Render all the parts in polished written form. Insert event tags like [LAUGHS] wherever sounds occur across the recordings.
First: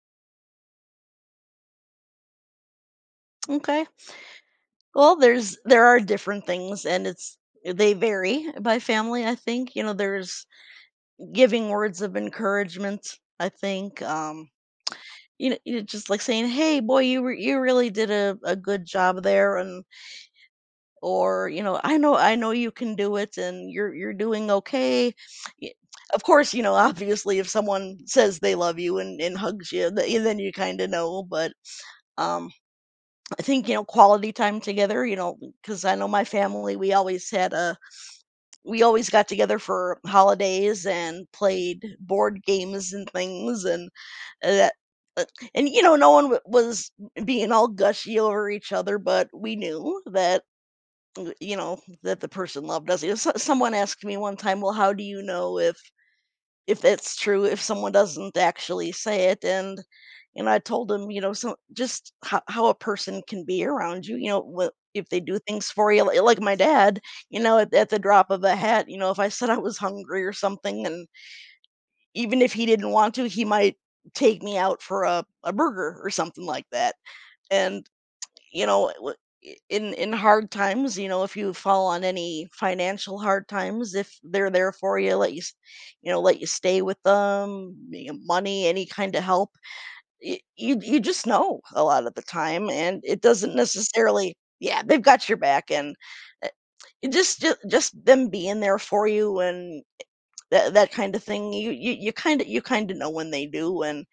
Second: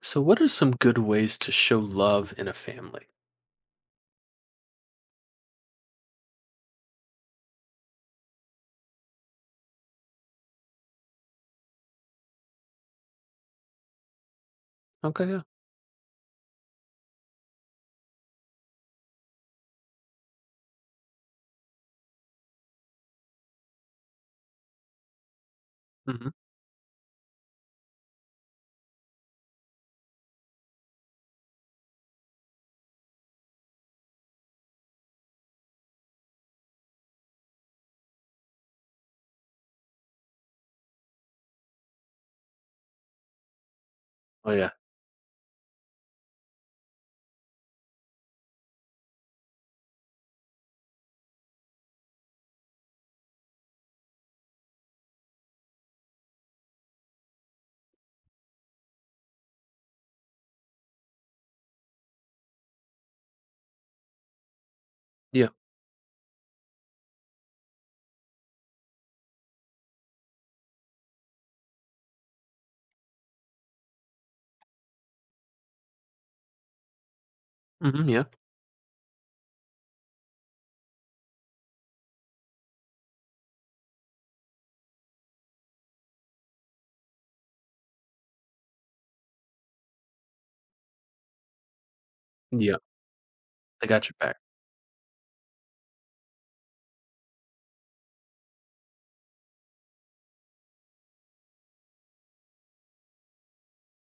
So, what are some good ways to show love in a family? Okay. Well, there are different things and it's they vary by family, I think. You know, there's giving words of encouragement, I think. Okay, yeah. You know, you just like saying, "Hey, boy, you really did a good job there," and or you know, "I know you can do it, and you're doing okay." Y- Of Hmm. course, you know, obviously, if someone says they love you and hugs you, then you kind of know. But um, I think, you know, quality time together, you know, because I know my family, we always got together for holidays and played board games and things. Uh, Oh, yeah. that, uh, and you know, no one was being all gushy over each other, but we knew that the person loved us. You know, someone asked me one time, well, how do you know if that's true, if someone doesn't actually say it, and I told him, you know, so just how a person can be around you, you know, what if they do Yeah. things for you, like my dad, you know, at the drop of a hat, you know, if I said I was hungry or something, and even if he didn't want to, he might take me out for a burger or something like that. And Hmm, yeah. you know, in hard times, you know, if you fall on any financial hard times, if they're there for you, let you stay with them, you know, money, any kind of help, you just know a lot of the time, Yeah. and it doesn't I got your back. necessarily, yeah, they've got your back, and uh, it just them being there for you and that kind of thing, you kind of know when they do, and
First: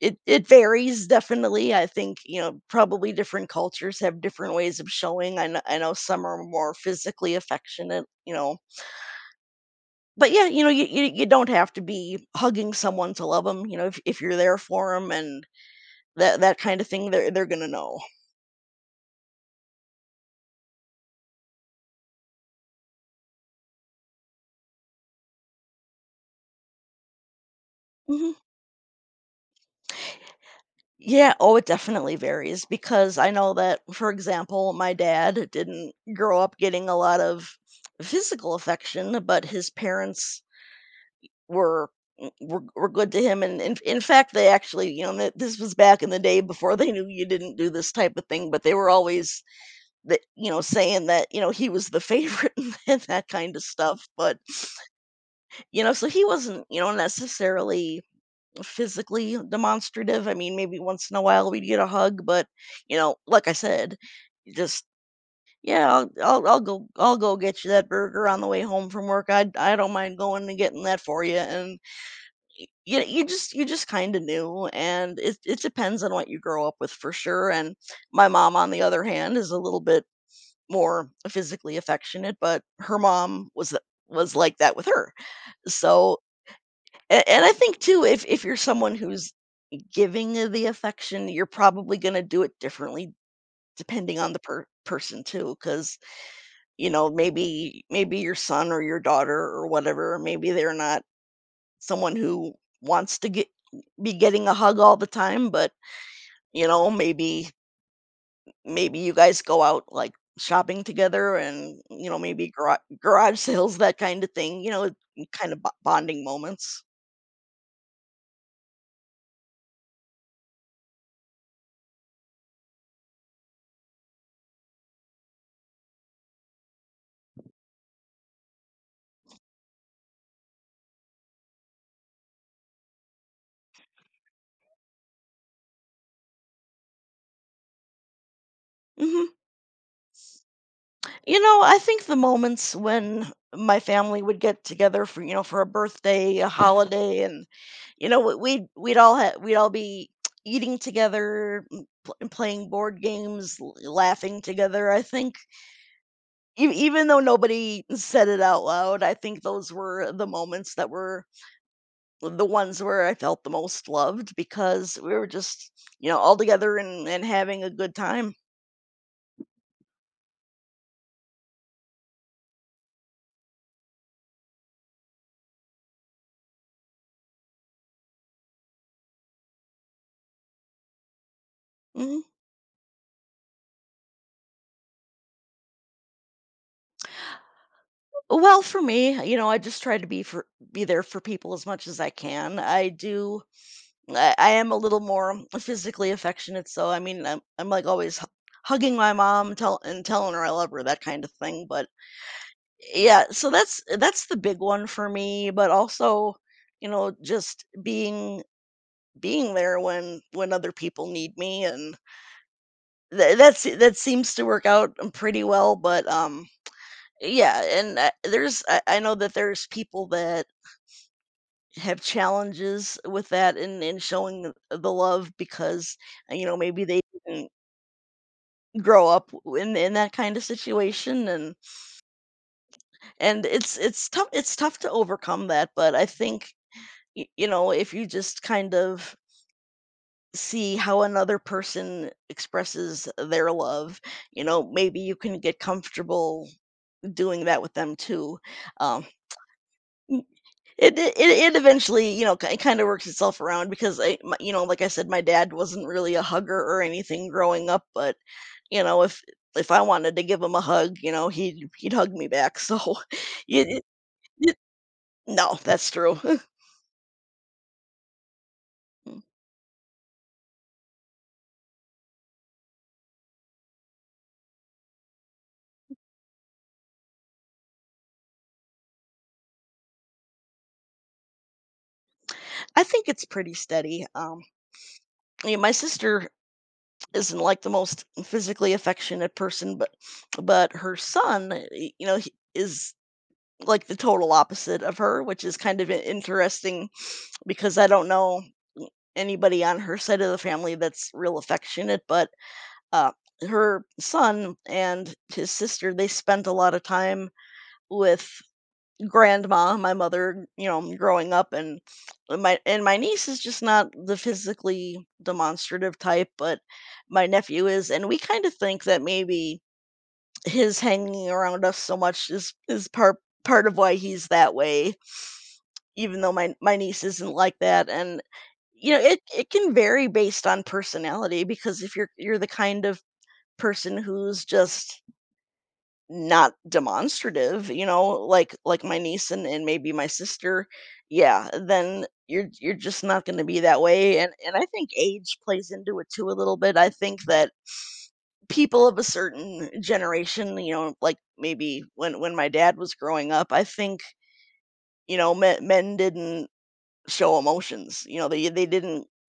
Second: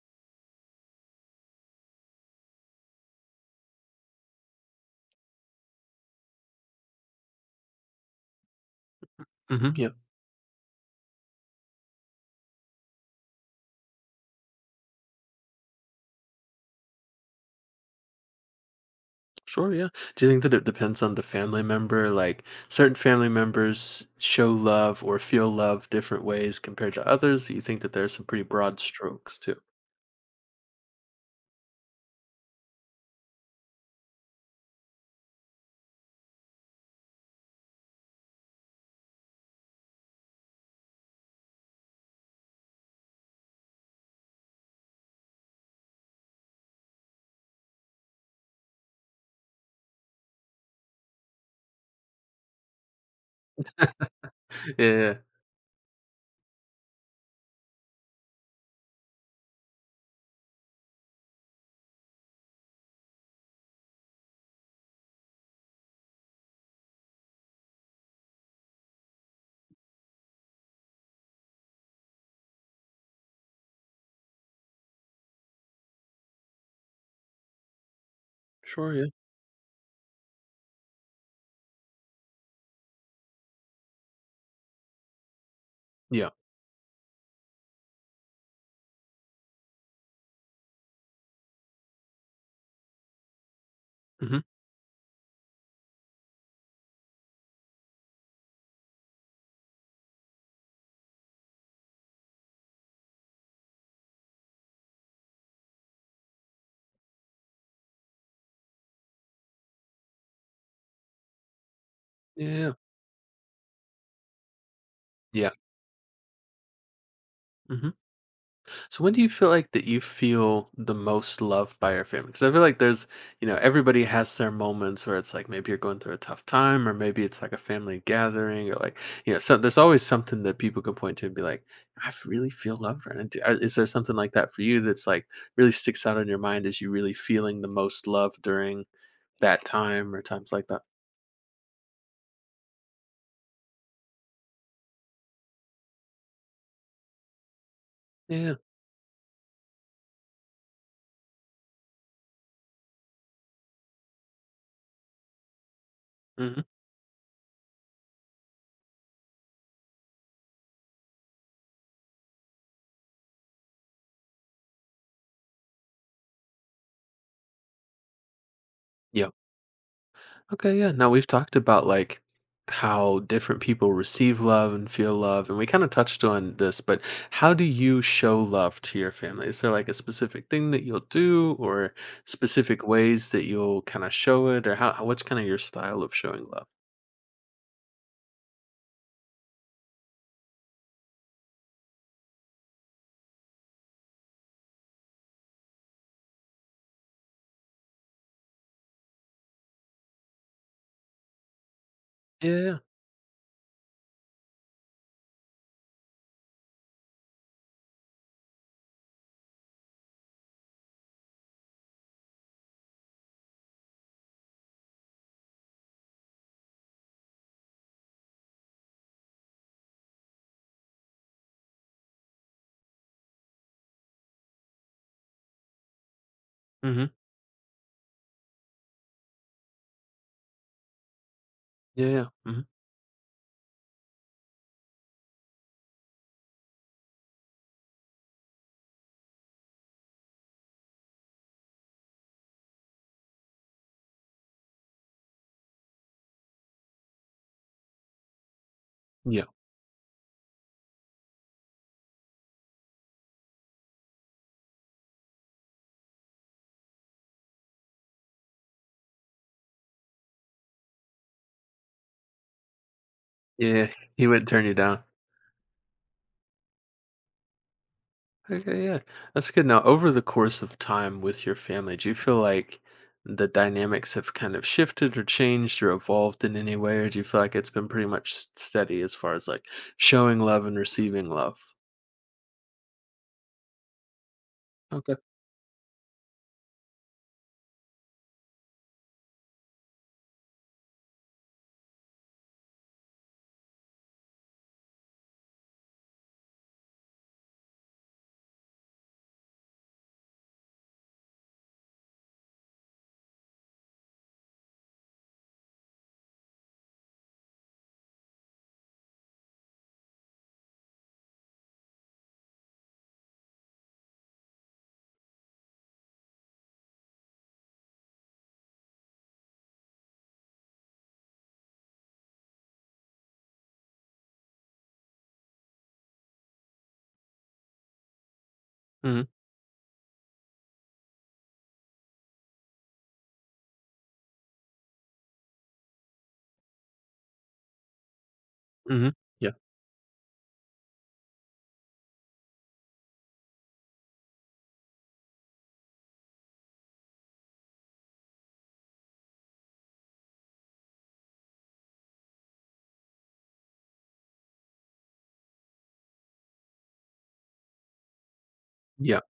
it varies definitely, I think, you know, probably different cultures have different ways of showing. I know some are more physically affectionate, you know, Hmm, yeah. but yeah, you know, you don't have to be hugging someone to love them. You know, if you're there for them and that kind of thing, they're gonna know. Sure, yeah. Do you think that it depends on the family member? Like, certain family members show love or feel love different ways compared to others? You think that there's some Mhm. pretty broad strokes, too? Yeah, oh, it definitely varies because I know that, for example, my dad didn't grow up getting a lot of physical affection, but his parents were were good to him, and in fact, they actually, you know, th this was back in the day before [LAUGHS] they knew you didn't do this type of thing, but they were always th you know, saying that, you know, he was the favorite [LAUGHS] and that kind of stuff, but, [LAUGHS] Yeah. you know, so he wasn't, you know, necessarily physically demonstrative. I mean, maybe once in a while we'd get a hug, but, you know, like I said, just, "Yeah, I'll go get you that burger on the way home from work, I don't mind going and getting that for you," and you just kind of knew and it depends on what you grow up with for sure. And my mom on the Sure, other yeah. hand is a little bit more physically affectionate, but her mom was like that with her, so. Yeah. And I think too, if you're someone who's giving the affection you're probably going to do it differently depending on the Hmm. person too, cuz you know, maybe your son or your daughter or whatever, maybe they're not someone who wants to get be getting a hug all the time, but you know, maybe you guys go out like shopping together, and you know, maybe Yeah. garage [LAUGHS] sales, that kind of thing, you know, Yeah. kind of bonding moments. Hmm. So when do you feel like that you feel the most loved by your family? Because I feel like there's, everybody has their moments where it's like maybe you're going through a tough time, or maybe it's like a family gathering, or like, so there's always something that people can point to and be like, I f- really feel loved right now. Do- are- Is there something like that for you that's like really sticks out in your mind as you really feeling the most love during hmm that time or times like that? you know, I think the moments when my family would get together for, you know, for a birthday, a holiday, and, you know, we- Yeah. we'd we'd all ha- we'd all be eating together, playing board games, laughing together. I think, Hmm. E even though nobody said it out loud, I think those were the moments that were the ones where I felt the most loved, because we were just, you know, all together and having a good time. Okay, yeah. Now we've talked about like how different people receive love and feel love, and we kind of touched on this, but how do you show love to your family? Is there like a specific thing that you'll do or Mhm. specific ways that you'll kind of show it, or how- what's kind of your style of showing love? Well, for me, you know, I just try to be there for people as much as I can. I am a little more physically affectionate, so I mean, I'm like always hugging my mom, tell and telling her I love her, that kind of thing. But Yeah. yeah, so that's the big one for me, but also, you know, just being there when other people need me, and that seems to work out, pretty well. But, yeah, and, there's I know that there's people that have challenges with that and in showing the love because, you know, maybe they Mm-hmm. didn't grow up w in that kind of situation, and Yeah. Mm-hmm. and it's it's tough it's tough to overcome that, but I think you know, if you just kind of see how another person expresses their love, you know, maybe you can get comfortable doing that with them too. Um, Yeah. Mhm, yeah. [LAUGHS] n- it eventually, you know, it kind of works itself around, because you know, like I said, my dad wasn't really a hugger or anything growing up, but you know, if I wanted to give him a hug, you know, he'd hug me back [LAUGHS] so it, it, Yeah. He wouldn't it- turn you down. no, that's true. [LAUGHS] Okay, yeah. Yeah. That's good. Now, over the course of time with your family, do you feel like the dynamics have kind of shifted or changed or evolved in any way, or do you feel like it's been pretty much s- steady as far as like showing love and receiving love? I think it's pretty steady. Okay. Yeah, my sister isn't like the most physically affectionate person, but her son, you know, he is like the total opposite of her, which is kind of interesting, because I don't know anybody on her side of the family that's real affectionate, but uh, her son and his sister, they spent a lot of time with grandma, my mother, you know, growing up. And my niece is just not the physically demonstrative type, but my nephew is, and we kind of think that maybe his hanging around us so much is part of why he's that way, even though my niece isn't like that. And you know, it Mm-hmm. it can vary based on personality, because if you're the kind of person who's just not demonstrative, you know, like my Mm-hmm. niece and Yeah. and maybe my sister, yeah, then you're just not gonna be that way. And I think age plays into it too a little bit. I think that people of a certain generation, you know, like, maybe when my dad was growing up, I think, you know, men didn't show emotions, you know, they didn't Yeah.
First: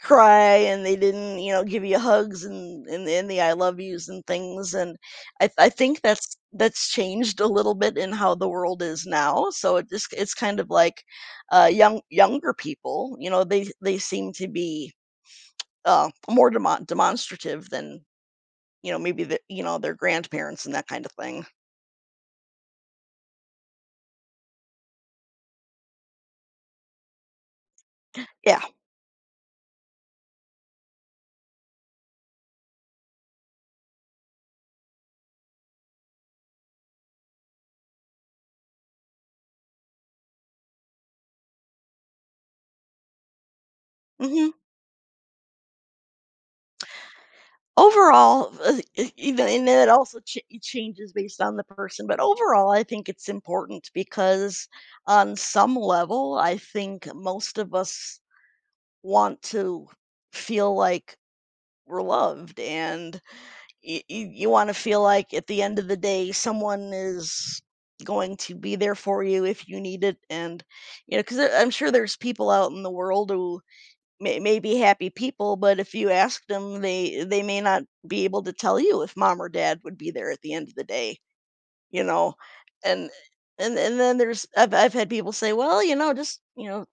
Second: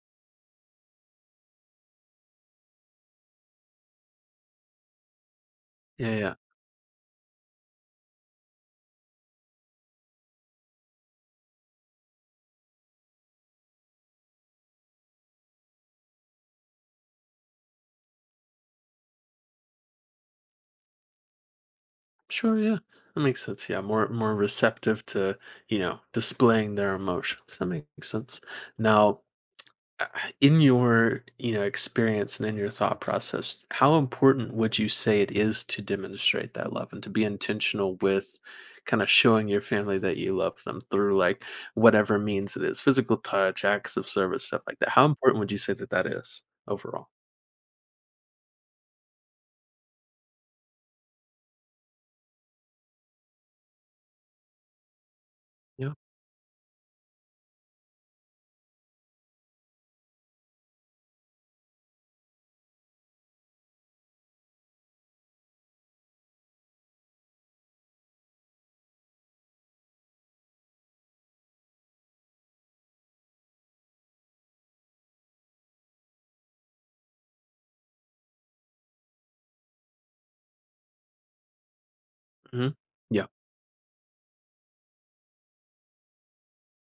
cry and they didn't, you know, give you hugs and and the I love yous and things, and I think Yeah. Yeah. that's changed a little bit in how the world is now, so it's kind of like, younger people, you know, they seem to be more demonstrative than, you know, maybe the, you know, their grandparents and that kind of thing. Sure. Yeah. That makes sense. Yeah. More more receptive to, displaying their emotions. That makes sense. Yeah. Now, uh, in your experience and in your thought process, how important would you say it is to demonstrate that love and to be intentional with kind of showing your family that you love them through like whatever means it is, physical touch, acts of service, Hmm. stuff like that? How important would you say that that is overall? Overall, e even, and then it also changes based on the person, but overall, I think it's important because on some Yeah. level, I think most of us want to feel like we're loved, and y y you wanna feel like at the end of the day, someone is going to be there for you if you need it, and, you know, because I'm sure there's people out in the world who may be happy people, but if you ask them, they may not be able to tell you if mom or dad would be there at the end of the day, you know. Hmm. And Yeah. And then there's I've had people say, well, you know,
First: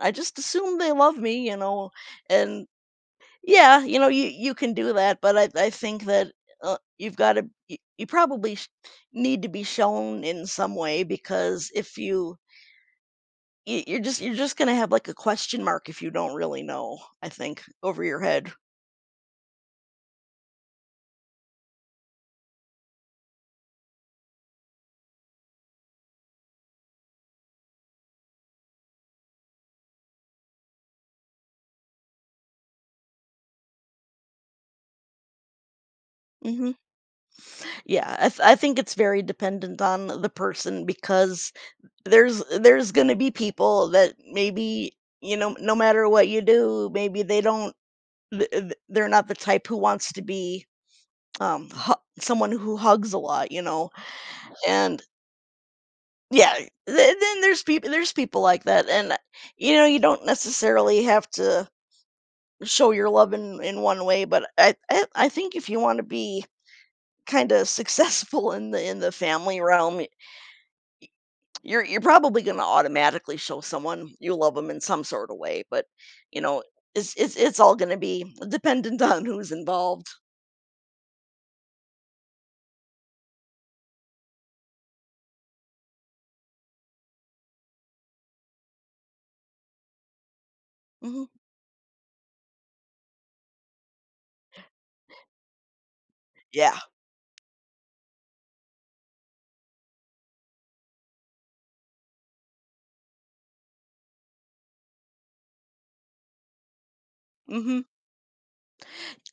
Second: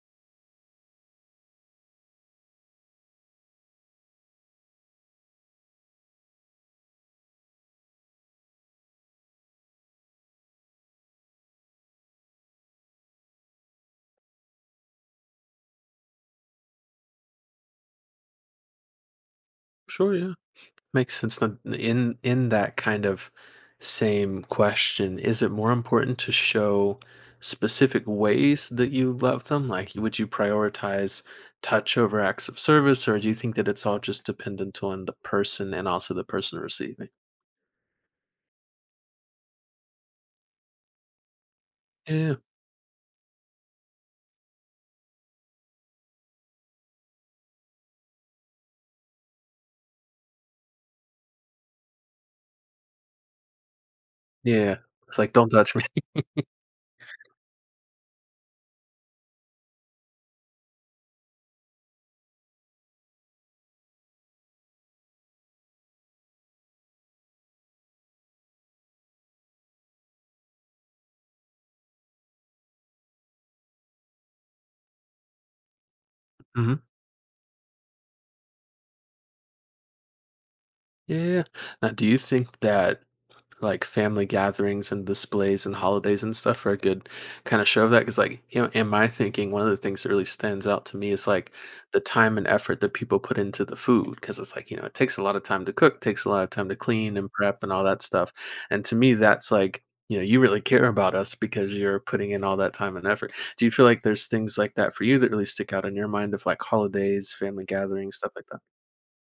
I just assume they love me, you know. And yeah, you know, you can do that, but I think that, you've got to, you probably need to be shown in some way, because if you're just gonna have, like, a question mark if you don't really know, I think, over your head. Sure, yeah. Makes sense. Now, in that kind of same question, is it more important to show specific ways that you love them? Like, would you prioritize touch over acts of service, or do you think that it's all just dependent on the person and also the person Mhm. receiving? Yeah, I think it's very dependent on the person because Yeah, there's gonna be people that maybe, no matter what you do, maybe they don't they're not the type who wants to be um hu- someone who hugs a lot. yeah. And It's like, don't touch me. yeah, then there's people like that, and you know, you don't necessarily have to show your love in one way, but I think if you want to be kind of [LAUGHS] successful in the family realm, you're probably going to automatically show someone you love them in some sort of way, but you [LAUGHS] know, Hmm. It's all going to be dependent [LAUGHS] on who's involved. Yeah. Now, do you think that like family gatherings and displays and holidays and stuff are a good kind of show of that? Because, like, in my thinking, one of the things that really stands out to me is Hmm. like the time and effort that people put into the food, because it's like, it takes a lot of time to cook, takes a lot of time to Yeah. clean and prep and all that stuff, and to me that's like, you really care about us because you're putting in all that time and effort. Do you feel like there's things like that for you that really stick out in your mind of like holidays, family Hmm. gatherings, stuff like that?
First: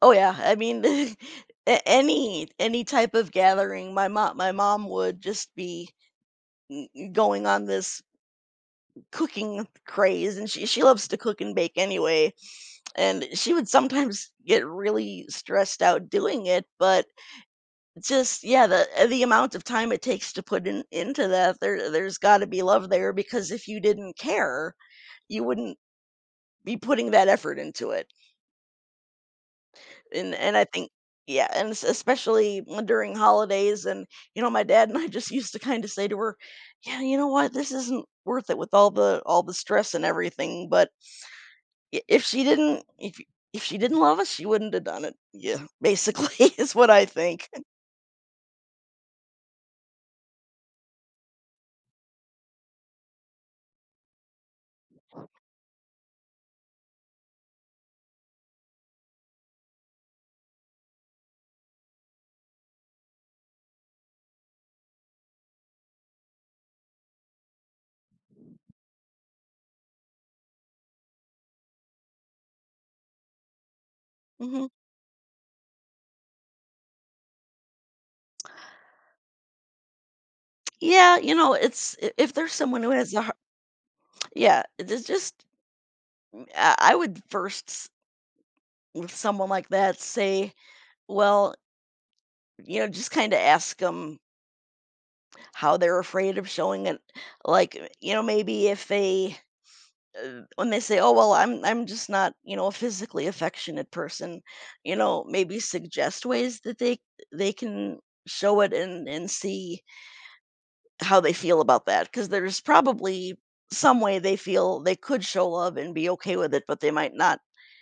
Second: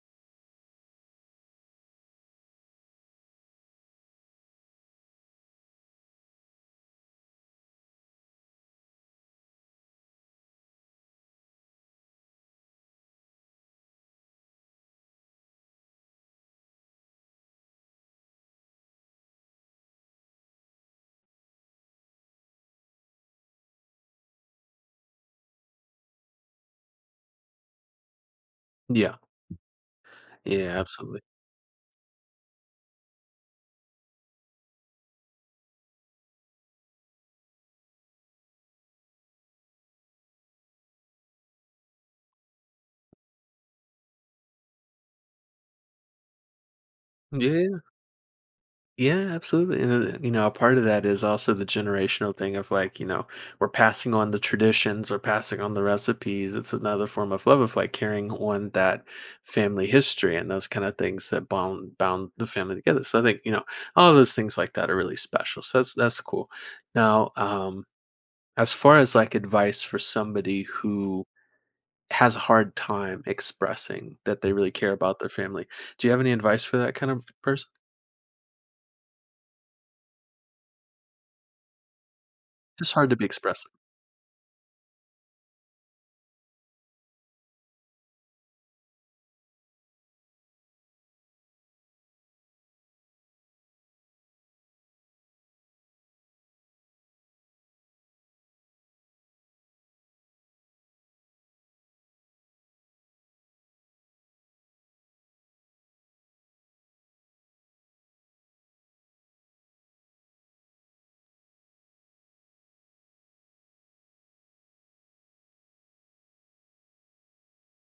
Oh yeah, I mean, [LAUGHS] any type of gathering, my mom would just be going on this cooking craze, and she loves to cook and bake anyway, and she would sometimes get really stressed out doing it, but just yeah, the amount of time it takes to put in into that, there's got to be love there, because if you didn't care, you wouldn't be putting that effort into it. Yeah. And I Yeah, think absolutely. yeah, and es especially when during holidays and, you know, my dad and I [LAUGHS] just used to kinda say to her, "Yeah, you know what? This isn't worth it with all the stress and everything," but I if she didn't, if she didn't love us, she wouldn't have done it. Yeah, basically [LAUGHS] is what I think. Yeah. Yeah, absolutely. And, you know, a part of that is also the generational thing of, like, you know, we're passing on the traditions or passing on the recipes. It's another form of love of like carrying on that family history and those kind of things that bound bound the family together. So I think, you know, all of those things like that are really special. So that's cool. Now, as far as like advice for somebody who has a hard time expressing that they Mhm. really care about their family, do you have any advice for that kind of person? Yeah, you know, it's I if there's someone who Just hard has to a be har expressive. yeah, it's just I would first s with someone like that say, well, you know, just kinda ask them how they're afraid of showing it, like you know, maybe if they when they say, oh well, I'm just not, you know, a physically affectionate person, you know, maybe suggest ways that they can show it, and see how they feel about that, because there's probably some way they feel they could show love and be okay with it, but they might not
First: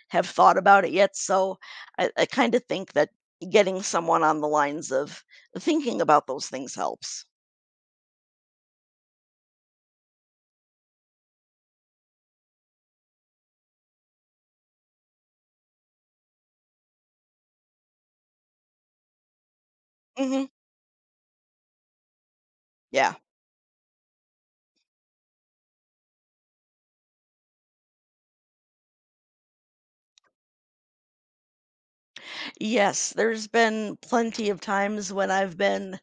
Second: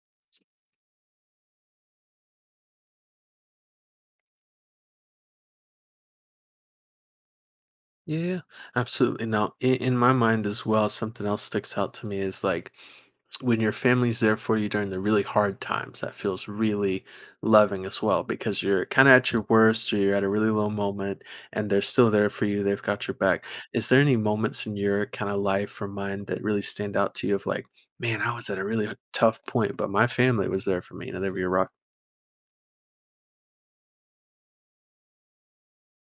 have thought about it yet, so I kind of think that getting someone on the lines of thinking about those things helps. Yeah, yeah, absolutely. Now, in my mind as well, something else sticks out to me is like when your family's there for you during the really hard times, that feels really loving as well, because you're kind of at your worst or you're at a Hmm. really low moment and they're still there for you. They've got your Yeah. back. Is there any moments in your kind of life or mind that really stand out to you of like, man, I was at a really tough point, but my family was there for me? You know, they were your rock. Yes, there's been plenty of times when I've been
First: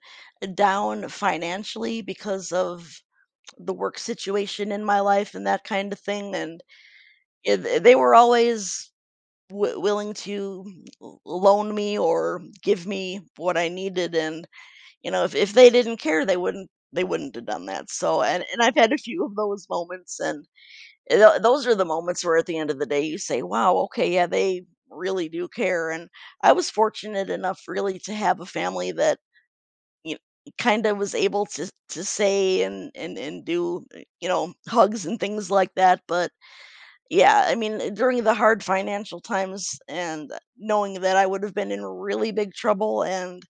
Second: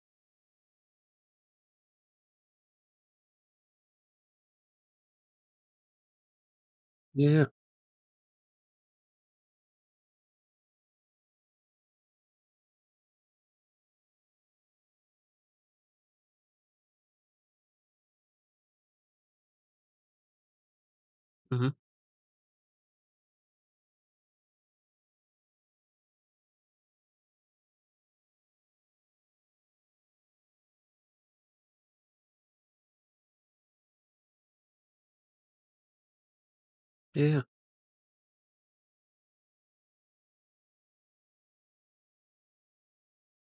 down financially because of the work situation in my life and that kind of thing. And Yeah. They were always willing to loan me or give me what I needed. And you know, if they didn't care, they wouldn't have done that. So, and I've had a few of those moments, and eh, those Hmm. are the moments where at the end of the day you say, "Wow, okay, yeah, they really do care." And I was fortunate enough really to have a family that, you kinda was able to say and do, eh, you know, hugs and things like that, but Yeah. yeah, I mean, eh, during the hard financial times and knowing that I would have been in really big trouble and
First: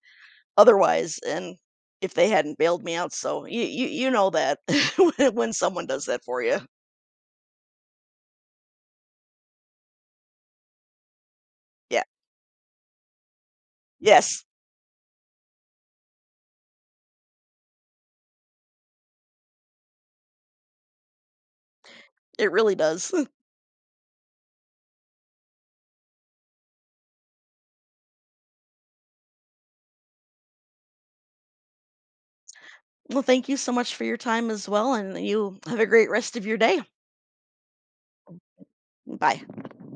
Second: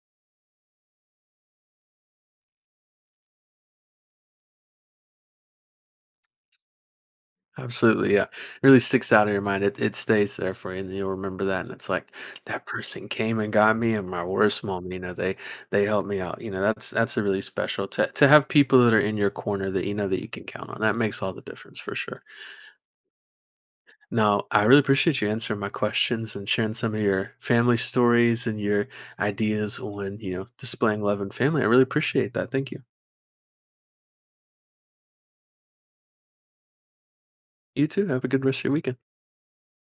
otherwise, and if they hadn't bailed me out, so you know that [LAUGHS] when someone does that for you. Absolutely, yeah. It really sticks out in your mind. It stays there for you, and you'll remember that. And it's Yeah. like that person came and got me in my Yes, worst moment. You know, they helped me out. You know, that's a really special to have people that are in your corner that you know that you can count on. That makes all the difference for sure. it really does. Now, I really appreciate you answering my questions and sharing some of your family stories and your ideas on, you know, displaying love and family. I really appreciate that. Thank you. Well, thank you so much for your time as well, and you have a great rest of your day. You too. Have a good rest of your weekend. Bye.